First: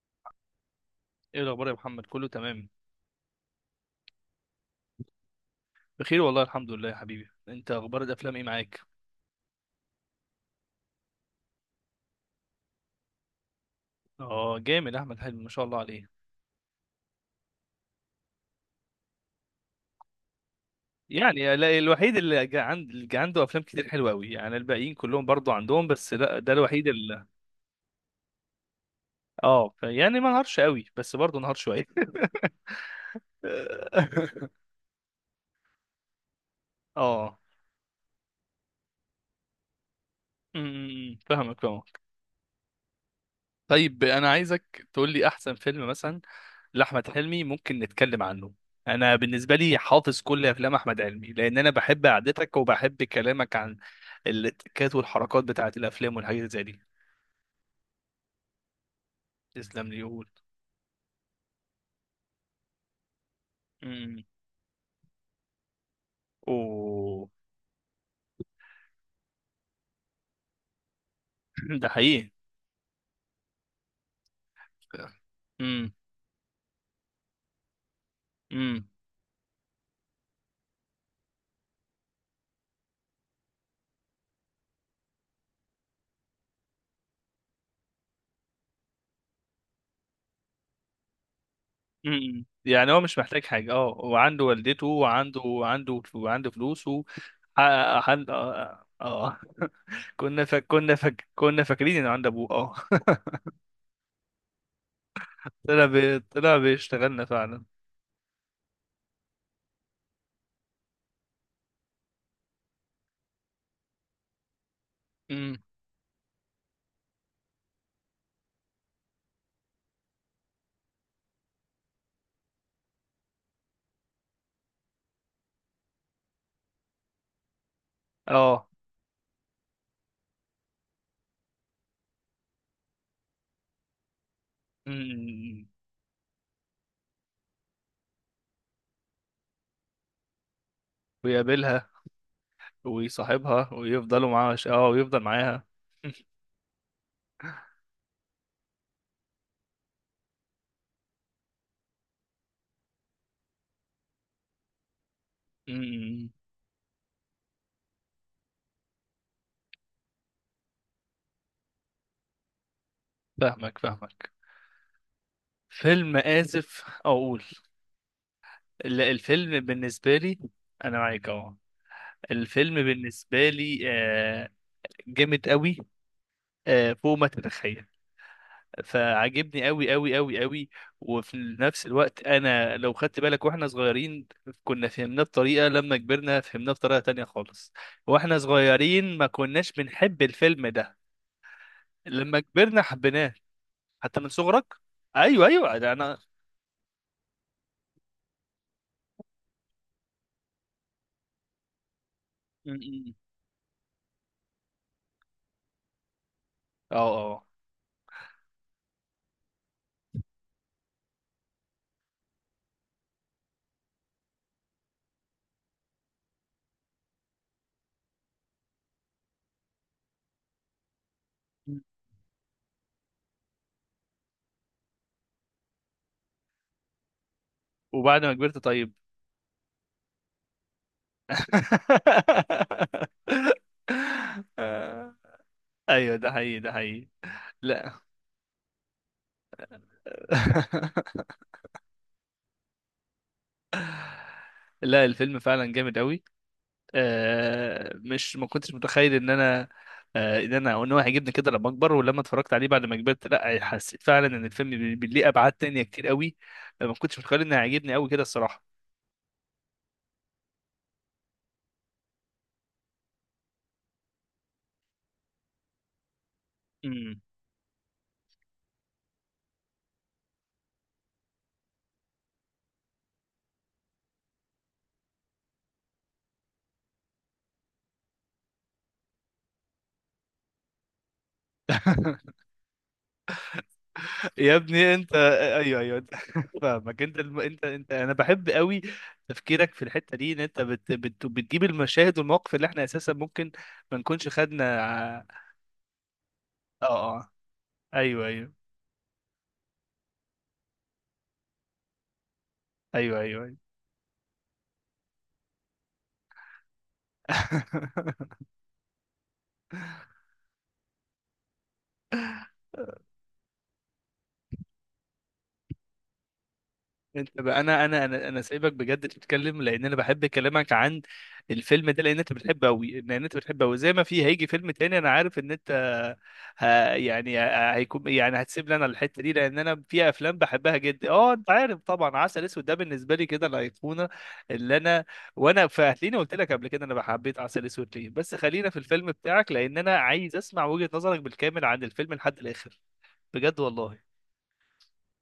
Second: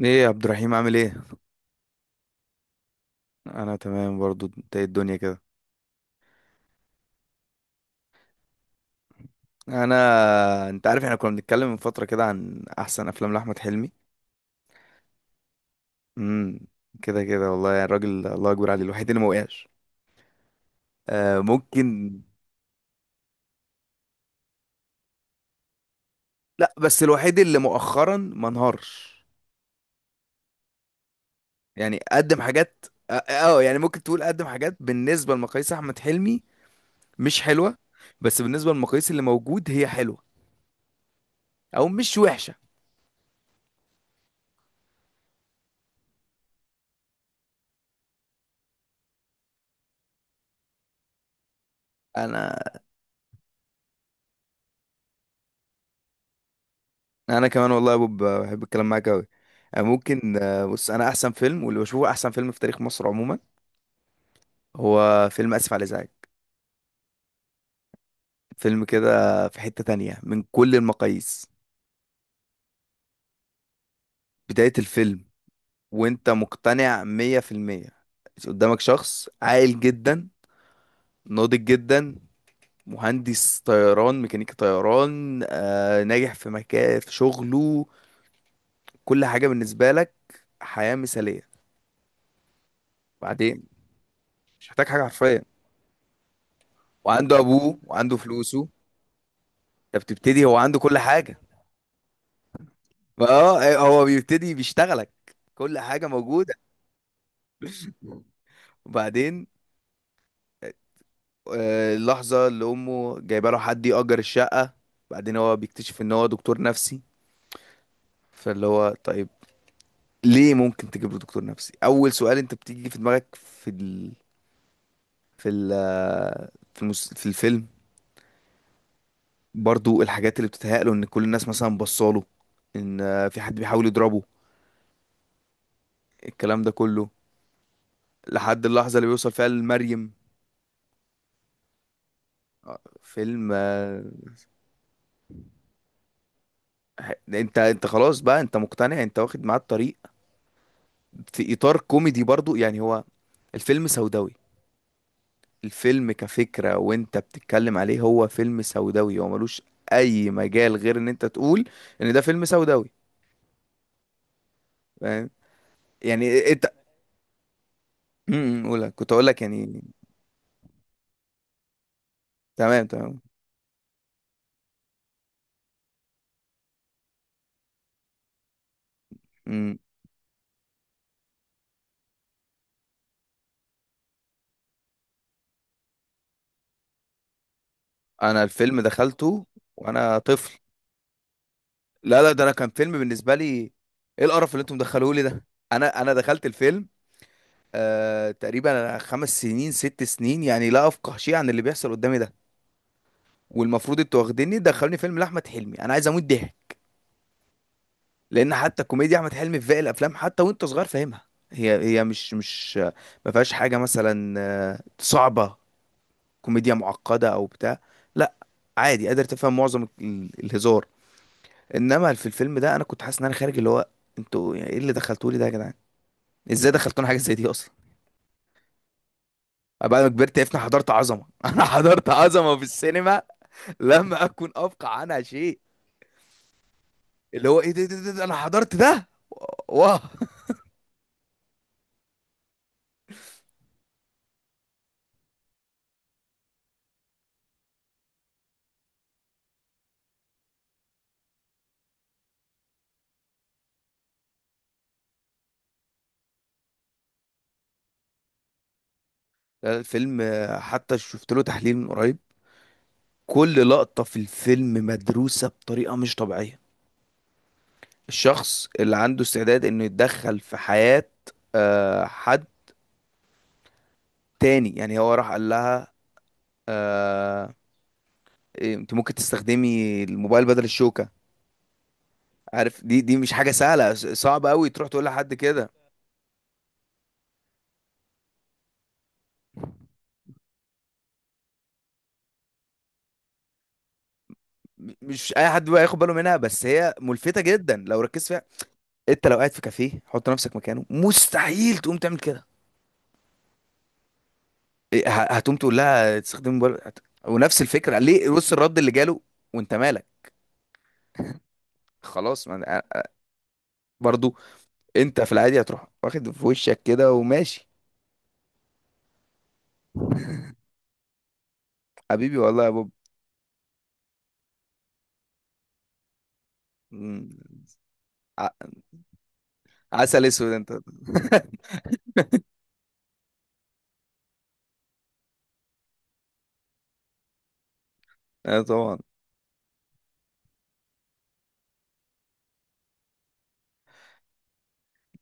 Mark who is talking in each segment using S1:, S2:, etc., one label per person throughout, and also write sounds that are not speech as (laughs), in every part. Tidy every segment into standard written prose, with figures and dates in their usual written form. S1: ايه يا عبد الرحيم عامل ايه؟
S2: ايه الاخبار يا محمد؟ كله تمام؟
S1: انا تمام برضو، انت ايه الدنيا كده؟
S2: بخير والله، الحمد لله يا حبيبي. انت اخبار الافلام ايه معاك؟
S1: انا انت عارف احنا كنا بنتكلم من فتره كده عن احسن افلام لاحمد حلمي.
S2: اه، جامد. احمد حلمي ما شاء الله عليه.
S1: امم كده كده والله، يعني الراجل الله اكبر عليه، الوحيد اللي ما وقعش. آه،
S2: يعني الوحيد
S1: ممكن.
S2: عند اللي جا عنده افلام كتير حلوه قوي. يعني الباقيين كلهم برضو عندهم، بس لا، ده
S1: لا
S2: الوحيد
S1: بس
S2: اللي.
S1: الوحيد اللي مؤخرا ما انهارش.
S2: اه، يعني ما نهارش قوي، بس برضو نهار شويه.
S1: يعني قدم
S2: (laughs)
S1: حاجات، يعني ممكن تقول قدم حاجات بالنسبه لمقاييس احمد حلمي
S2: اه،
S1: مش حلوه، بس بالنسبه للمقاييس اللي موجود هي حلوه
S2: م- م- م. فاهمك
S1: او
S2: فاهمك.
S1: مش وحشه.
S2: طيب، انا عايزك تقول لي احسن فيلم مثلا لاحمد حلمي ممكن نتكلم عنه. انا بالنسبه لي حافظ كل افلام احمد حلمي، لان انا بحب
S1: انا
S2: قعدتك وبحب كلامك عن التكات والحركات بتاعه الافلام والحاجات زي دي.
S1: انا كمان والله يا بوب بحب الكلام معاك قوي.
S2: تسلم لي يقول.
S1: ممكن، بص انا احسن فيلم واللي بشوفه احسن فيلم في تاريخ مصر عموما
S2: امم.
S1: هو فيلم اسف على الازعاج.
S2: اوه.
S1: فيلم كده في حتة تانية من كل المقاييس.
S2: (laughs) ده حقيقي.
S1: بداية الفيلم
S2: امم.
S1: وانت مقتنع مية في المية، قدامك
S2: امم.
S1: شخص عاقل جدا، ناضج جدا، مهندس طيران، ميكانيكي طيران، ناجح في مكان في شغله، كل حاجة بالنسبة لك، حياة مثالية.
S2: امم. يعني هو مش محتاج
S1: بعدين
S2: حاجه، وعنده
S1: مش
S2: والدته
S1: محتاج حاجة
S2: وعنده
S1: حرفيا،
S2: وعنده وعنده فلوسه.
S1: وعنده
S2: اه.
S1: ابوه وعنده فلوسه.
S2: اه. آه.
S1: انت
S2: (laughs)
S1: بتبتدي، هو عنده كل حاجه.
S2: كنا فاكرين انه عند ابوه. اه.
S1: اه، هو بيبتدي بيشتغلك.
S2: (laughs)
S1: كل حاجه موجوده.
S2: طلع بيشتغلنا فعلا.
S1: وبعدين اللحظه اللي امه جايبه له حد يأجر الشقه، بعدين هو بيكتشف ان هو دكتور نفسي، فاللي هو طيب ليه ممكن تجيب له دكتور نفسي؟ اول سؤال انت بتيجي في دماغك. في ال... في ال... في, المس... في الفيلم
S2: اه.
S1: برضو الحاجات اللي بتتهيأ له ان كل الناس مثلا بصاله، ان في حد بيحاول يضربه،
S2: أمم.
S1: الكلام ده كله، لحد اللحظه اللي بيوصل فيها لمريم.
S2: ويقابلها
S1: آه، فيلم
S2: ويصاحبها
S1: آه،
S2: ويفضلوا معاها، ويفضل معاها.
S1: انت خلاص بقى، انت مقتنع، انت واخد معاه الطريق. في اطار كوميدي برضو، يعني هو الفيلم سوداوي. الفيلم
S2: أمم.
S1: كفكرة وانت بتتكلم عليه هو فيلم سوداوي، هو ملوش اي مجال غير ان انت تقول ان ده فيلم سوداوي.
S2: فاهمك فاهمك.
S1: فاهم
S2: فيلم
S1: يعني انت؟
S2: آسف أقول.
S1: قولها
S2: لا،
S1: كنت اقول لك
S2: الفيلم
S1: يعني.
S2: بالنسبة لي، أنا معاك أهو. الفيلم
S1: تمام تمام.
S2: بالنسبة لي جامد قوي. فوق ما تتخيل. فعجبني
S1: امم،
S2: قوي قوي قوي قوي. وفي نفس الوقت، أنا لو خدت بالك وإحنا صغيرين، كنا فهمناه بطريقة. لما كبرنا فهمناه بطريقة تانية خالص. وإحنا
S1: انا الفيلم
S2: صغيرين ما
S1: دخلته
S2: كناش
S1: وانا
S2: بنحب
S1: طفل.
S2: الفيلم ده.
S1: لا لا،
S2: لما
S1: ده انا كان
S2: كبرنا
S1: فيلم
S2: حبيناه.
S1: بالنسبة لي
S2: حتى
S1: ايه
S2: من
S1: القرف اللي
S2: صغرك؟
S1: انتم مدخلوه لي ده.
S2: ايوه، ايوه، ده
S1: انا
S2: انا.
S1: دخلت الفيلم آه تقريبا خمس سنين ست سنين، يعني لا افقه شيء عن اللي بيحصل قدامي ده.
S2: م- م.
S1: والمفروض انتوا واخديني دخلوني فيلم لاحمد حلمي، انا عايز اموت ضحك.
S2: اه. اه.
S1: لان حتى كوميديا احمد حلمي في باقي الافلام حتى وانت صغير فاهمها، هي هي مش مش ما فيهاش حاجه مثلا صعبه، كوميديا معقده او بتاع. لا، عادي قادر تفهم معظم الهزار.
S2: م.
S1: انما في الفيلم ده انا كنت حاسس ان انا خارج اللي هو، انتوا يعني ايه اللي دخلتولي ده يا جدعان؟ ازاي دخلتونا حاجه زي دي اصلا؟
S2: وبعد ما كبرت؟ طيب.
S1: بعد ما كبرت عرفت إن أنا حضرت عظمه. (laughs) انا حضرت عظمه في
S2: (laughs)
S1: السينما لم اكن افقع عنها شيء.
S2: ايوه، ده حقيقي، ده حقيقي.
S1: اللي هو ايه ده,
S2: لا.
S1: انا حضرت ده. واه.
S2: (laughs) لا، الفيلم فعلا جامد قوي. آه مش ما كنتش متخيل ان انا آه، ان انا ان هو هيعجبني كده لما اكبر. ولما اتفرجت عليه بعد ما كبرت، لا، حسيت فعلا ان الفيلم ليه ابعاد تانية كتير قوي. ما كنتش متخيل انه هيعجبني قوي كده الصراحه.
S1: لا، الفيلم حتى شفت له تحليل من قريب، كل لقطة في الفيلم مدروسة بطريقة مش طبيعية.
S2: أمم.
S1: الشخص اللي عنده استعداد انه يتدخل في حياة حد تاني، يعني هو راح قال لها آه، إيه، انت ممكن تستخدمي الموبايل بدل الشوكة.
S2: (laughs)
S1: عارف، دي مش حاجة سهلة، صعب
S2: يا
S1: قوي تروح
S2: ابني
S1: تقول
S2: انت!
S1: لحد كده.
S2: ايوه، ايوه. انت (laughs) فاهمك. انت انا بحب قوي تفكيرك في الحته دي، ان انت بتجيب المشاهد والمواقف اللي احنا اساسا ممكن ما نكونش خدنا
S1: مش اي حد بقى ياخد باله منها، بس
S2: اه.
S1: هي
S2: اه.
S1: ملفتة جدا لو ركزت
S2: ايوه،
S1: فيها.
S2: ايوه،
S1: انت لو قاعد في كافيه حط نفسك مكانه مستحيل تقوم تعمل كده.
S2: ايوه، ايوه, أيوة.
S1: إيه، هتقوم تقول لها تستخدم موبايل ونفس الفكره، ليه بص الرد اللي جاله، وانت مالك؟ خلاص ما أنا-
S2: (laughs)
S1: برضو انت في العادي هتروح واخد في وشك كده
S2: انت بقى،
S1: وماشي.
S2: انا سايبك بجد تتكلم لان انا بحب
S1: (laughs)
S2: كلامك عن الفيلم ده، لان انت
S1: حبيبي والله
S2: بتحبه
S1: يا بوب.
S2: قوي، لان انت بتحبه قوي، زي ما في هيجي فيلم تاني انا عارف ان انت ه...
S1: مم.
S2: يعني هيكون، يعني
S1: ع-
S2: هتسيب لي انا الحته دي لان انا في
S1: عسل
S2: افلام
S1: اسود انت.
S2: بحبها جدا. اه انت
S1: (laughs)
S2: عارف طبعا عسل اسود ده بالنسبه لي كده الايقونه اللي انا، وانا فهتلاقيني قلت لك قبل كده انا حبيت عسل اسود ليه، بس
S1: اه
S2: خلينا في
S1: طبعا.
S2: الفيلم بتاعك لان انا عايز اسمع وجهه نظرك بالكامل عن الفيلم لحد الاخر. بجد والله.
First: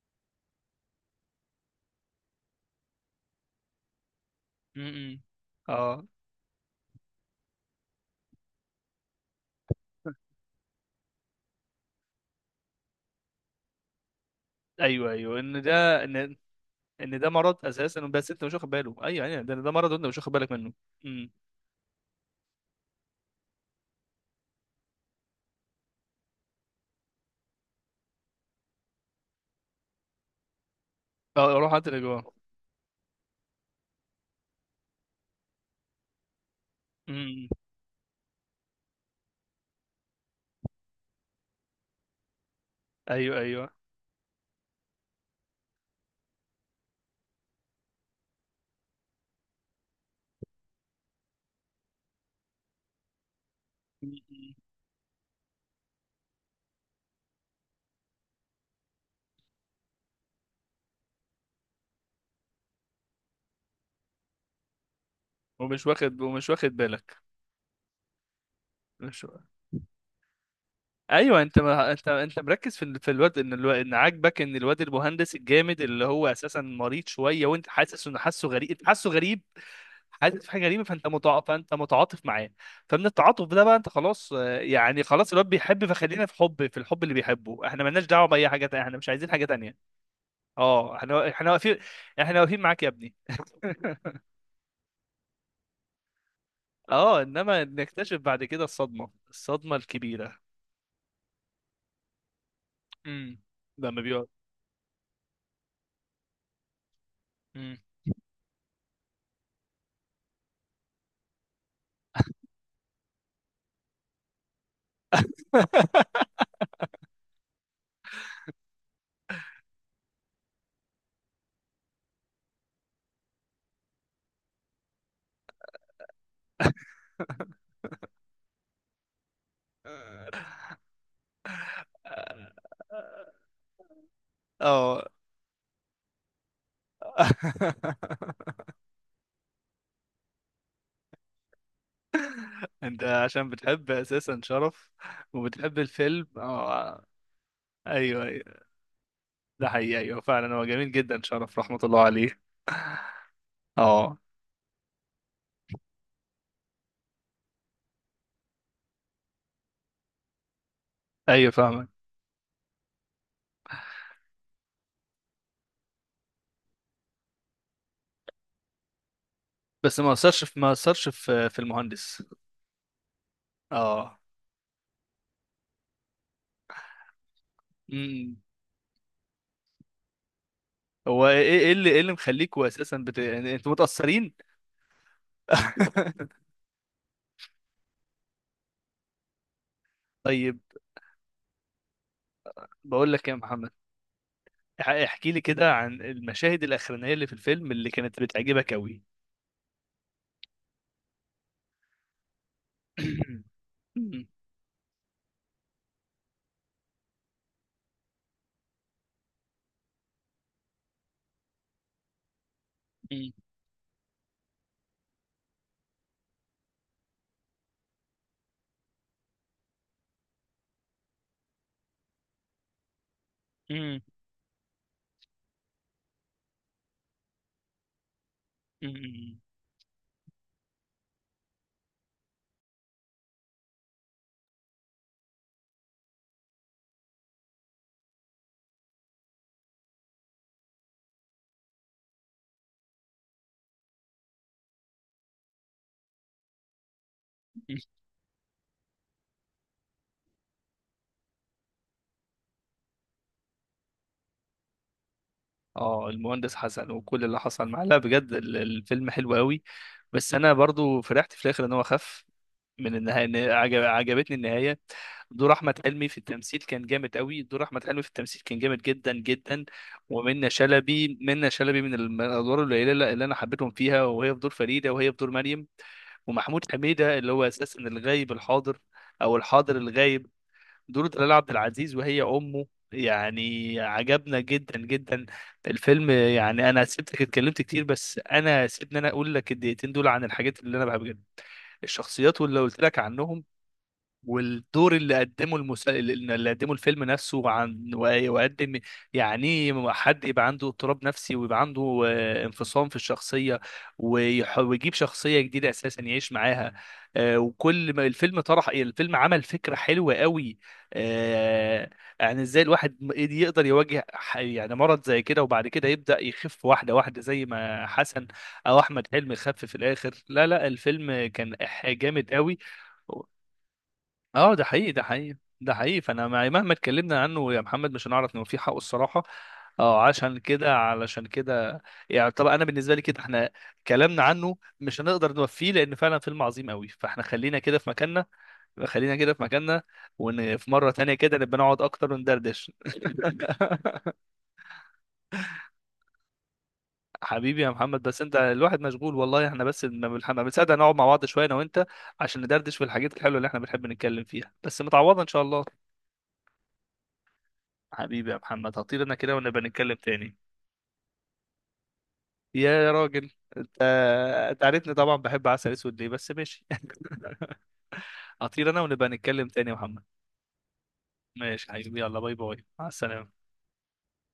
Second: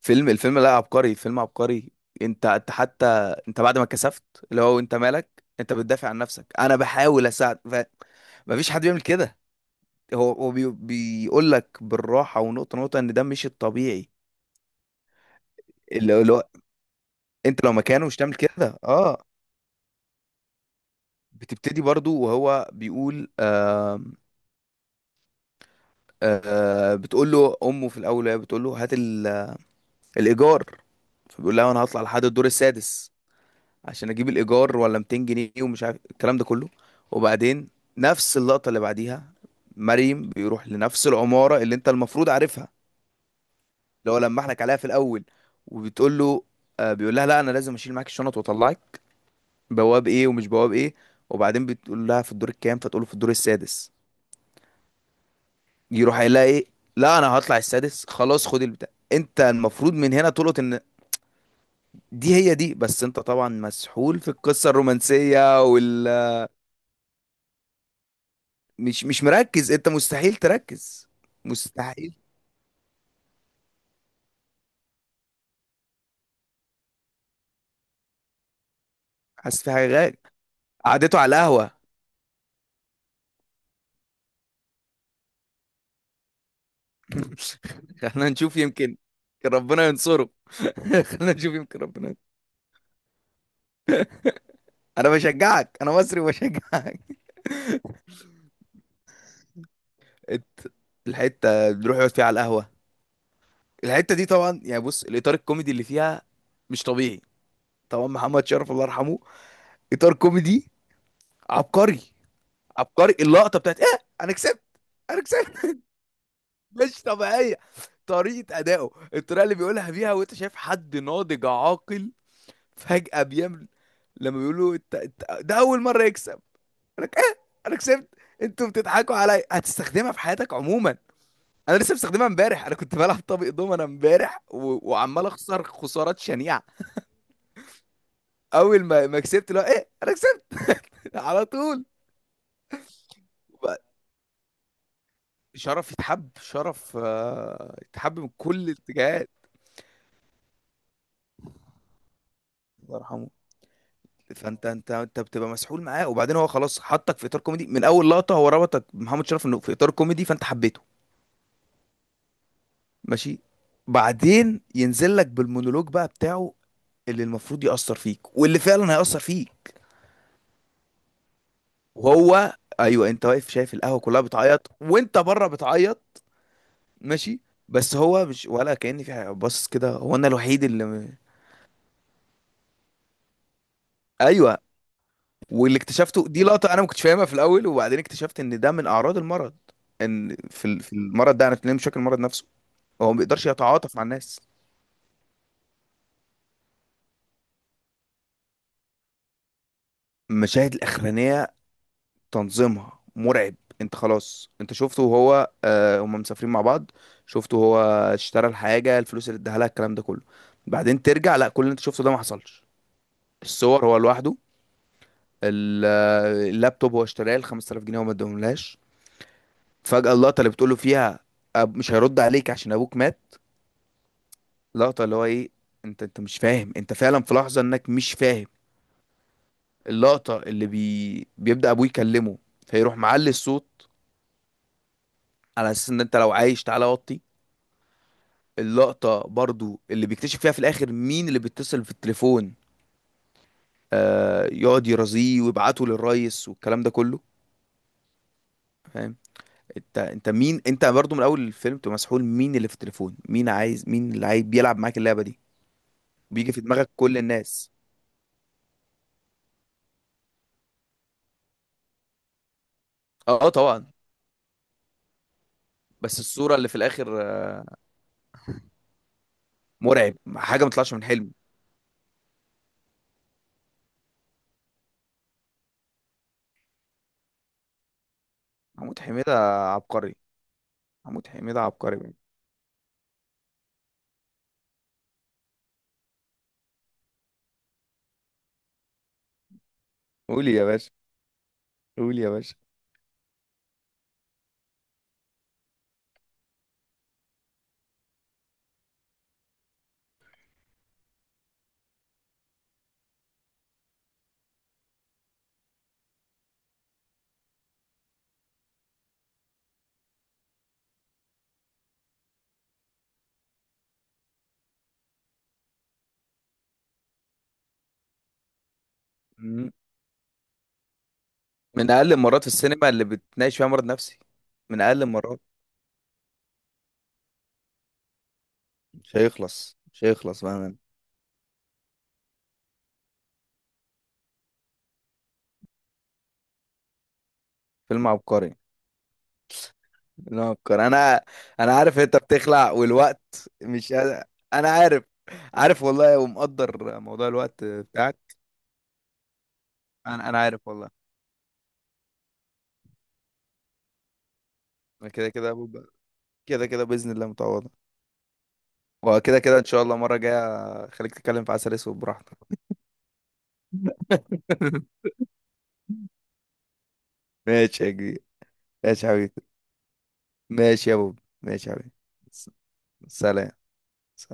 S1: فيلم الفيلم، لا عبقري، فيلم عبقري. انت حتى، انت بعد ما كسفت، اللي هو
S2: م-
S1: انت
S2: م.
S1: مالك؟ انت
S2: اه.
S1: بتدافع عن نفسك، انا بحاول اساعد. مفيش حد بيعمل كده. هو بيقول لك بالراحه ونقطه نقطه ان ده مش الطبيعي،
S2: ايوه، ايوه،
S1: اللي هو
S2: ان ده مرض
S1: انت لو
S2: اساسا،
S1: مكانه مش
S2: بس
S1: تعمل
S2: انت مش واخد
S1: كده.
S2: باله.
S1: اه،
S2: ايوه، ايوه، ده مرض وانت مش واخد بالك منه. امم.
S1: بتبتدي برضو وهو بيقول بتقول له امه في الاول وهي بتقول له هات الايجار. فبيقول
S2: اه،
S1: لها
S2: روح
S1: انا
S2: هات
S1: هطلع
S2: الاجوان.
S1: لحد الدور السادس عشان اجيب الايجار ولا 200 جنيه ومش عارف الكلام ده كله.
S2: امم.
S1: وبعدين نفس اللقطه اللي بعديها، مريم بيروح لنفس العماره اللي انت المفروض عارفها،
S2: ايوه، ايوه.
S1: اللي هو لما احنا عليها في الاول. وبتقول له، بيقول لها لا انا لازم اشيل معاك الشنط واطلعك، بواب ايه ومش بواب ايه. وبعدين بتقول لها في الدور الكام، فتقول له في الدور السادس.
S2: مم.
S1: يروح قايل لها ايه، لا انا هطلع السادس خلاص، خد البتاع. انت المفروض من هنا تلقط ان دي هي دي، بس انت طبعا مسحول في القصة الرومانسية
S2: ومش
S1: وال
S2: واخد ومش واخد بالك،
S1: مش
S2: مش
S1: مركز، انت مستحيل تركز،
S2: ايوه، انت ما انت
S1: مستحيل
S2: انت مركز في الواد، ان الواد المهندس الجامد اللي هو اساسا مريض شويه، وانت حاسس انه حاسه غريب، انت حاسه غريب.
S1: حاسس في حاجة غير
S2: حاسس في حاجه غريبه،
S1: قعدته على القهوة.
S2: فانت متعاطف معاه. فمن التعاطف ده بقى انت خلاص، يعني خلاص الواد بيحب، فخلينا في الحب اللي بيحبه. احنا
S1: (laughs)
S2: مالناش دعوه
S1: خلينا
S2: باي
S1: نشوف
S2: حاجه تانية،
S1: يمكن،
S2: احنا مش عايزين حاجه
S1: يمكن
S2: تانية.
S1: ربنا ينصره.
S2: اه،
S1: (laughs)
S2: احنا
S1: خلينا
S2: احنا
S1: نشوف
S2: واقفين.
S1: يمكن ربنا.
S2: احنا واقفين معاك يا ابني. (laughs)
S1: انا بشجعك، انا مصري وبشجعك.
S2: اه، انما نكتشف بعد كده الصدمه الكبيره.
S1: ات- الحته بنروح يقعد فيها على القهوه،
S2: امم. لما
S1: الحته
S2: بيقعد.
S1: دي طبعا يعني بص الاطار الكوميدي اللي فيها مش طبيعي.
S2: مم.
S1: طبعا محمد شرف الله يرحمه، اطار كوميدي عبقري. عبقري اللقطه بتاعت ايه انا كسبت، انا كسبت. (laughs) مش طبيعيه، طريقه ادائه، الطريقه اللي بيقولها بيها وانت شايف حد ناضج عاقل فجاه بيعمل لما بيقولوا انت، ده اول مره يكسب، انا ايه
S2: (laughs)
S1: انا كسبت. انتوا بتضحكوا عليا، هتستخدمها في حياتك عموما. انا لسه مستخدمها امبارح، انا كنت بلعب طابق دومنا امبارح
S2: اه.
S1: وعمال اخسر خسارات شنيعه.
S2: (laughs)
S1: اول ما كسبت، لا ايه، انا كسبت. (laughs) على طول.
S2: انت عشان
S1: وب-
S2: بتحب اساسا شرف، وبتحب
S1: شرف
S2: الفيلم.
S1: يتحب، شرف
S2: اه.
S1: يتحب
S2: ايوه،
S1: من كل
S2: ايوه،
S1: الاتجاهات.
S2: ده حقيقي. ايوه، فعلا هو جميل جدا. شرف رحمة الله عليه.
S1: الله يرحمه.
S2: اه.
S1: فانت بتبقى مسحول معاه، وبعدين هو خلاص حطك في اطار كوميدي من اول لقطه، هو ربطك بمحمد شرف انه في اطار كوميدي، فانت حبيته.
S2: ايوه، فاهمك.
S1: ماشي، بعدين ينزل لك بالمونولوج بقى بتاعه اللي المفروض يأثر فيك واللي فعلا هيأثر فيك.
S2: بس ما اثرش في المهندس.
S1: وهو ايوه، انت واقف شايف القهوه
S2: اه.
S1: كلها بتعيط وانت بره بتعيط ماشي، بس هو
S2: امم.
S1: مش ولا كأن في حاجه، باصص كده هو انا الوحيد اللي
S2: هو ايه ايه إيه اللي ايه اللي مخليكوا اساسا يعني انتوا متأثرين؟
S1: ايوه. واللي اكتشفته دي
S2: (laughs)
S1: لقطه انا ما كنتش فاهمها في الاول، وبعدين اكتشفت ان ده من اعراض المرض، ان
S2: طيب،
S1: في المرض ده انا بتكلم بشكل المرض نفسه،
S2: بقول
S1: هو ما
S2: لك إيه يا
S1: بيقدرش
S2: محمد؟
S1: يتعاطف مع الناس.
S2: احكي لي كده عن المشاهد الاخرانيه اللي في الفيلم اللي كانت بتعجبك قوي.
S1: المشاهد الاخرانيه تنظيمها مرعب. انت خلاص انت شفته وهو هم مسافرين مع بعض، شفته وهو اشترى الحاجه، الفلوس اللي اداها لها، الكلام ده كله، بعدين ترجع لا كل اللي انت شفته ده ما حصلش. الصور هو لوحده، ال- اللابتوب هو اشتراه ال 5000 جنيه وما اداهملهاش. فجأة اللقطة اللي بتقوله فيها أب مش هيرد عليك عشان ابوك مات، لقطة اللي هو ايه. انت مش فاهم، انت فعلا في لحظة انك مش فاهم. اللقطة اللي بيبدأ ابوه يكلمه فيروح معلي الصوت على اساس ان انت لو عايش تعالى وطي. اللقطة برضو اللي بيكتشف فيها في الاخر مين اللي بيتصل في التليفون، يقعد يرازيه ويبعته للريس والكلام ده كله، فاهم؟ انت مين انت؟ برضو من اول الفيلم تبقى مسحول، مين اللي في التليفون، مين عايز، مين اللي عايز بيلعب معاك اللعبه دي،
S2: اه،
S1: بيجي
S2: المهندس
S1: في دماغك
S2: حسن
S1: كل
S2: وكل اللي حصل
S1: الناس.
S2: معاه، لا بجد الفيلم حلو قوي. بس انا برضو فرحت في الاخر ان هو خف. من النهايه، إن
S1: اه، طبعا.
S2: عجبتني النهايه. دور احمد حلمي في
S1: بس الصوره
S2: التمثيل
S1: اللي في
S2: كان جامد
S1: الاخر
S2: قوي. دور احمد حلمي في التمثيل كان جامد جدا جدا.
S1: مرعب،
S2: ومنى
S1: حاجه ما طلعش من
S2: شلبي
S1: حلمي.
S2: منى شلبي من الادوار القليله اللي انا حبيتهم فيها، وهي في دور فريده، وهي في دور مريم. ومحمود حميده اللي هو اساسا الغايب الحاضر،
S1: محمود حميده
S2: او الحاضر
S1: عبقري،
S2: الغايب. بدورة
S1: محمود
S2: دلال عبد
S1: حميده
S2: العزيز
S1: عبقري بقى.
S2: وهي أمه. يعني عجبنا جدا جدا الفيلم. يعني أنا سبتك اتكلمت كتير، بس أنا سيبني أنا أقول لك الدقيقتين دول عن
S1: قول
S2: الحاجات
S1: يا
S2: اللي أنا
S1: باشا.
S2: بحبها جدا.
S1: قول يا
S2: الشخصيات
S1: باشا.
S2: واللي قلت لك عنهم. والدور اللي قدمه الفيلم نفسه عن. وقدم. يعني إيه، حد يبقى عنده اضطراب نفسي ويبقى عنده انفصام في الشخصية. ويجيب شخصية جديدة أساسا يعيش معاها. وكل ما الفيلم طرح الفيلم عمل فكرة حلوة قوي. آه، يعني ازاي الواحد يقدر يواجه يعني مرض زي كده، وبعد كده يبدأ يخف واحدة واحدة زي ما حسن، أو أحمد حلمي خف
S1: مم.
S2: في الآخر. لا، لا، الفيلم كان
S1: من اقل
S2: جامد
S1: المرات في
S2: قوي.
S1: السينما اللي بتناقش فيها مرض نفسي،
S2: اه، ده
S1: من
S2: حقيقي، ده
S1: اقل
S2: حقيقي،
S1: المرات.
S2: ده حقيقي. فانا مهما اتكلمنا عنه يا محمد مش هنعرف نوفيه حقه
S1: مش
S2: الصراحه.
S1: هيخلص،
S2: اه،
S1: مش
S2: عشان
S1: هيخلص بقى.
S2: كده علشان كده يعني طبعا انا بالنسبه لي كده احنا، كلامنا عنه مش هنقدر نوفيه لان فعلا فيلم عظيم قوي. فاحنا خلينا كده في
S1: فيلم
S2: مكاننا.
S1: عبقري.
S2: خلينا كده في مكاننا. وان في
S1: نوكر
S2: مره تانية
S1: انا،
S2: كده نبقى
S1: انا
S2: نقعد
S1: عارف
S2: اكتر
S1: انت بتخلع
S2: وندردش.
S1: والوقت مش
S2: (laughs)
S1: قادر. انا عارف، عارف والله ومقدر موضوع
S2: حبيبي
S1: الوقت
S2: يا محمد. بس انت
S1: بتاعك.
S2: الواحد مشغول والله. احنا بس
S1: انا
S2: ما
S1: عارف
S2: بنصدق
S1: والله.
S2: نقعد مع بعض شويه انا وانت، عشان ندردش في الحاجات الحلوه اللي احنا بنحب نتكلم فيها. بس
S1: أنا
S2: متعوضه ان
S1: كده
S2: شاء
S1: كده
S2: الله.
S1: كده كده باذن الله متعوضه.
S2: حبيبي يا محمد، هطير انا كده،
S1: وكده كده
S2: ونبقى
S1: ان شاء
S2: نتكلم
S1: الله مره
S2: تاني.
S1: جايه، خليك تتكلم في عسل اسود براحتك.
S2: يا راجل انت! انت عارفني
S1: (laughs)
S2: طبعا، بحب عسل اسود ليه. بس ماشي.
S1: ماشي يا كبير،
S2: (laughs) هطير انا
S1: ماشي
S2: ونبقى
S1: يا حبيبي.
S2: نتكلم تاني يا محمد.
S1: ماشي يا بوب، ماشي
S2: ماشي
S1: يا حبيبي.
S2: حبيبي، يلا، باي
S1: س-
S2: باي، مع السلامة.
S1: سلام.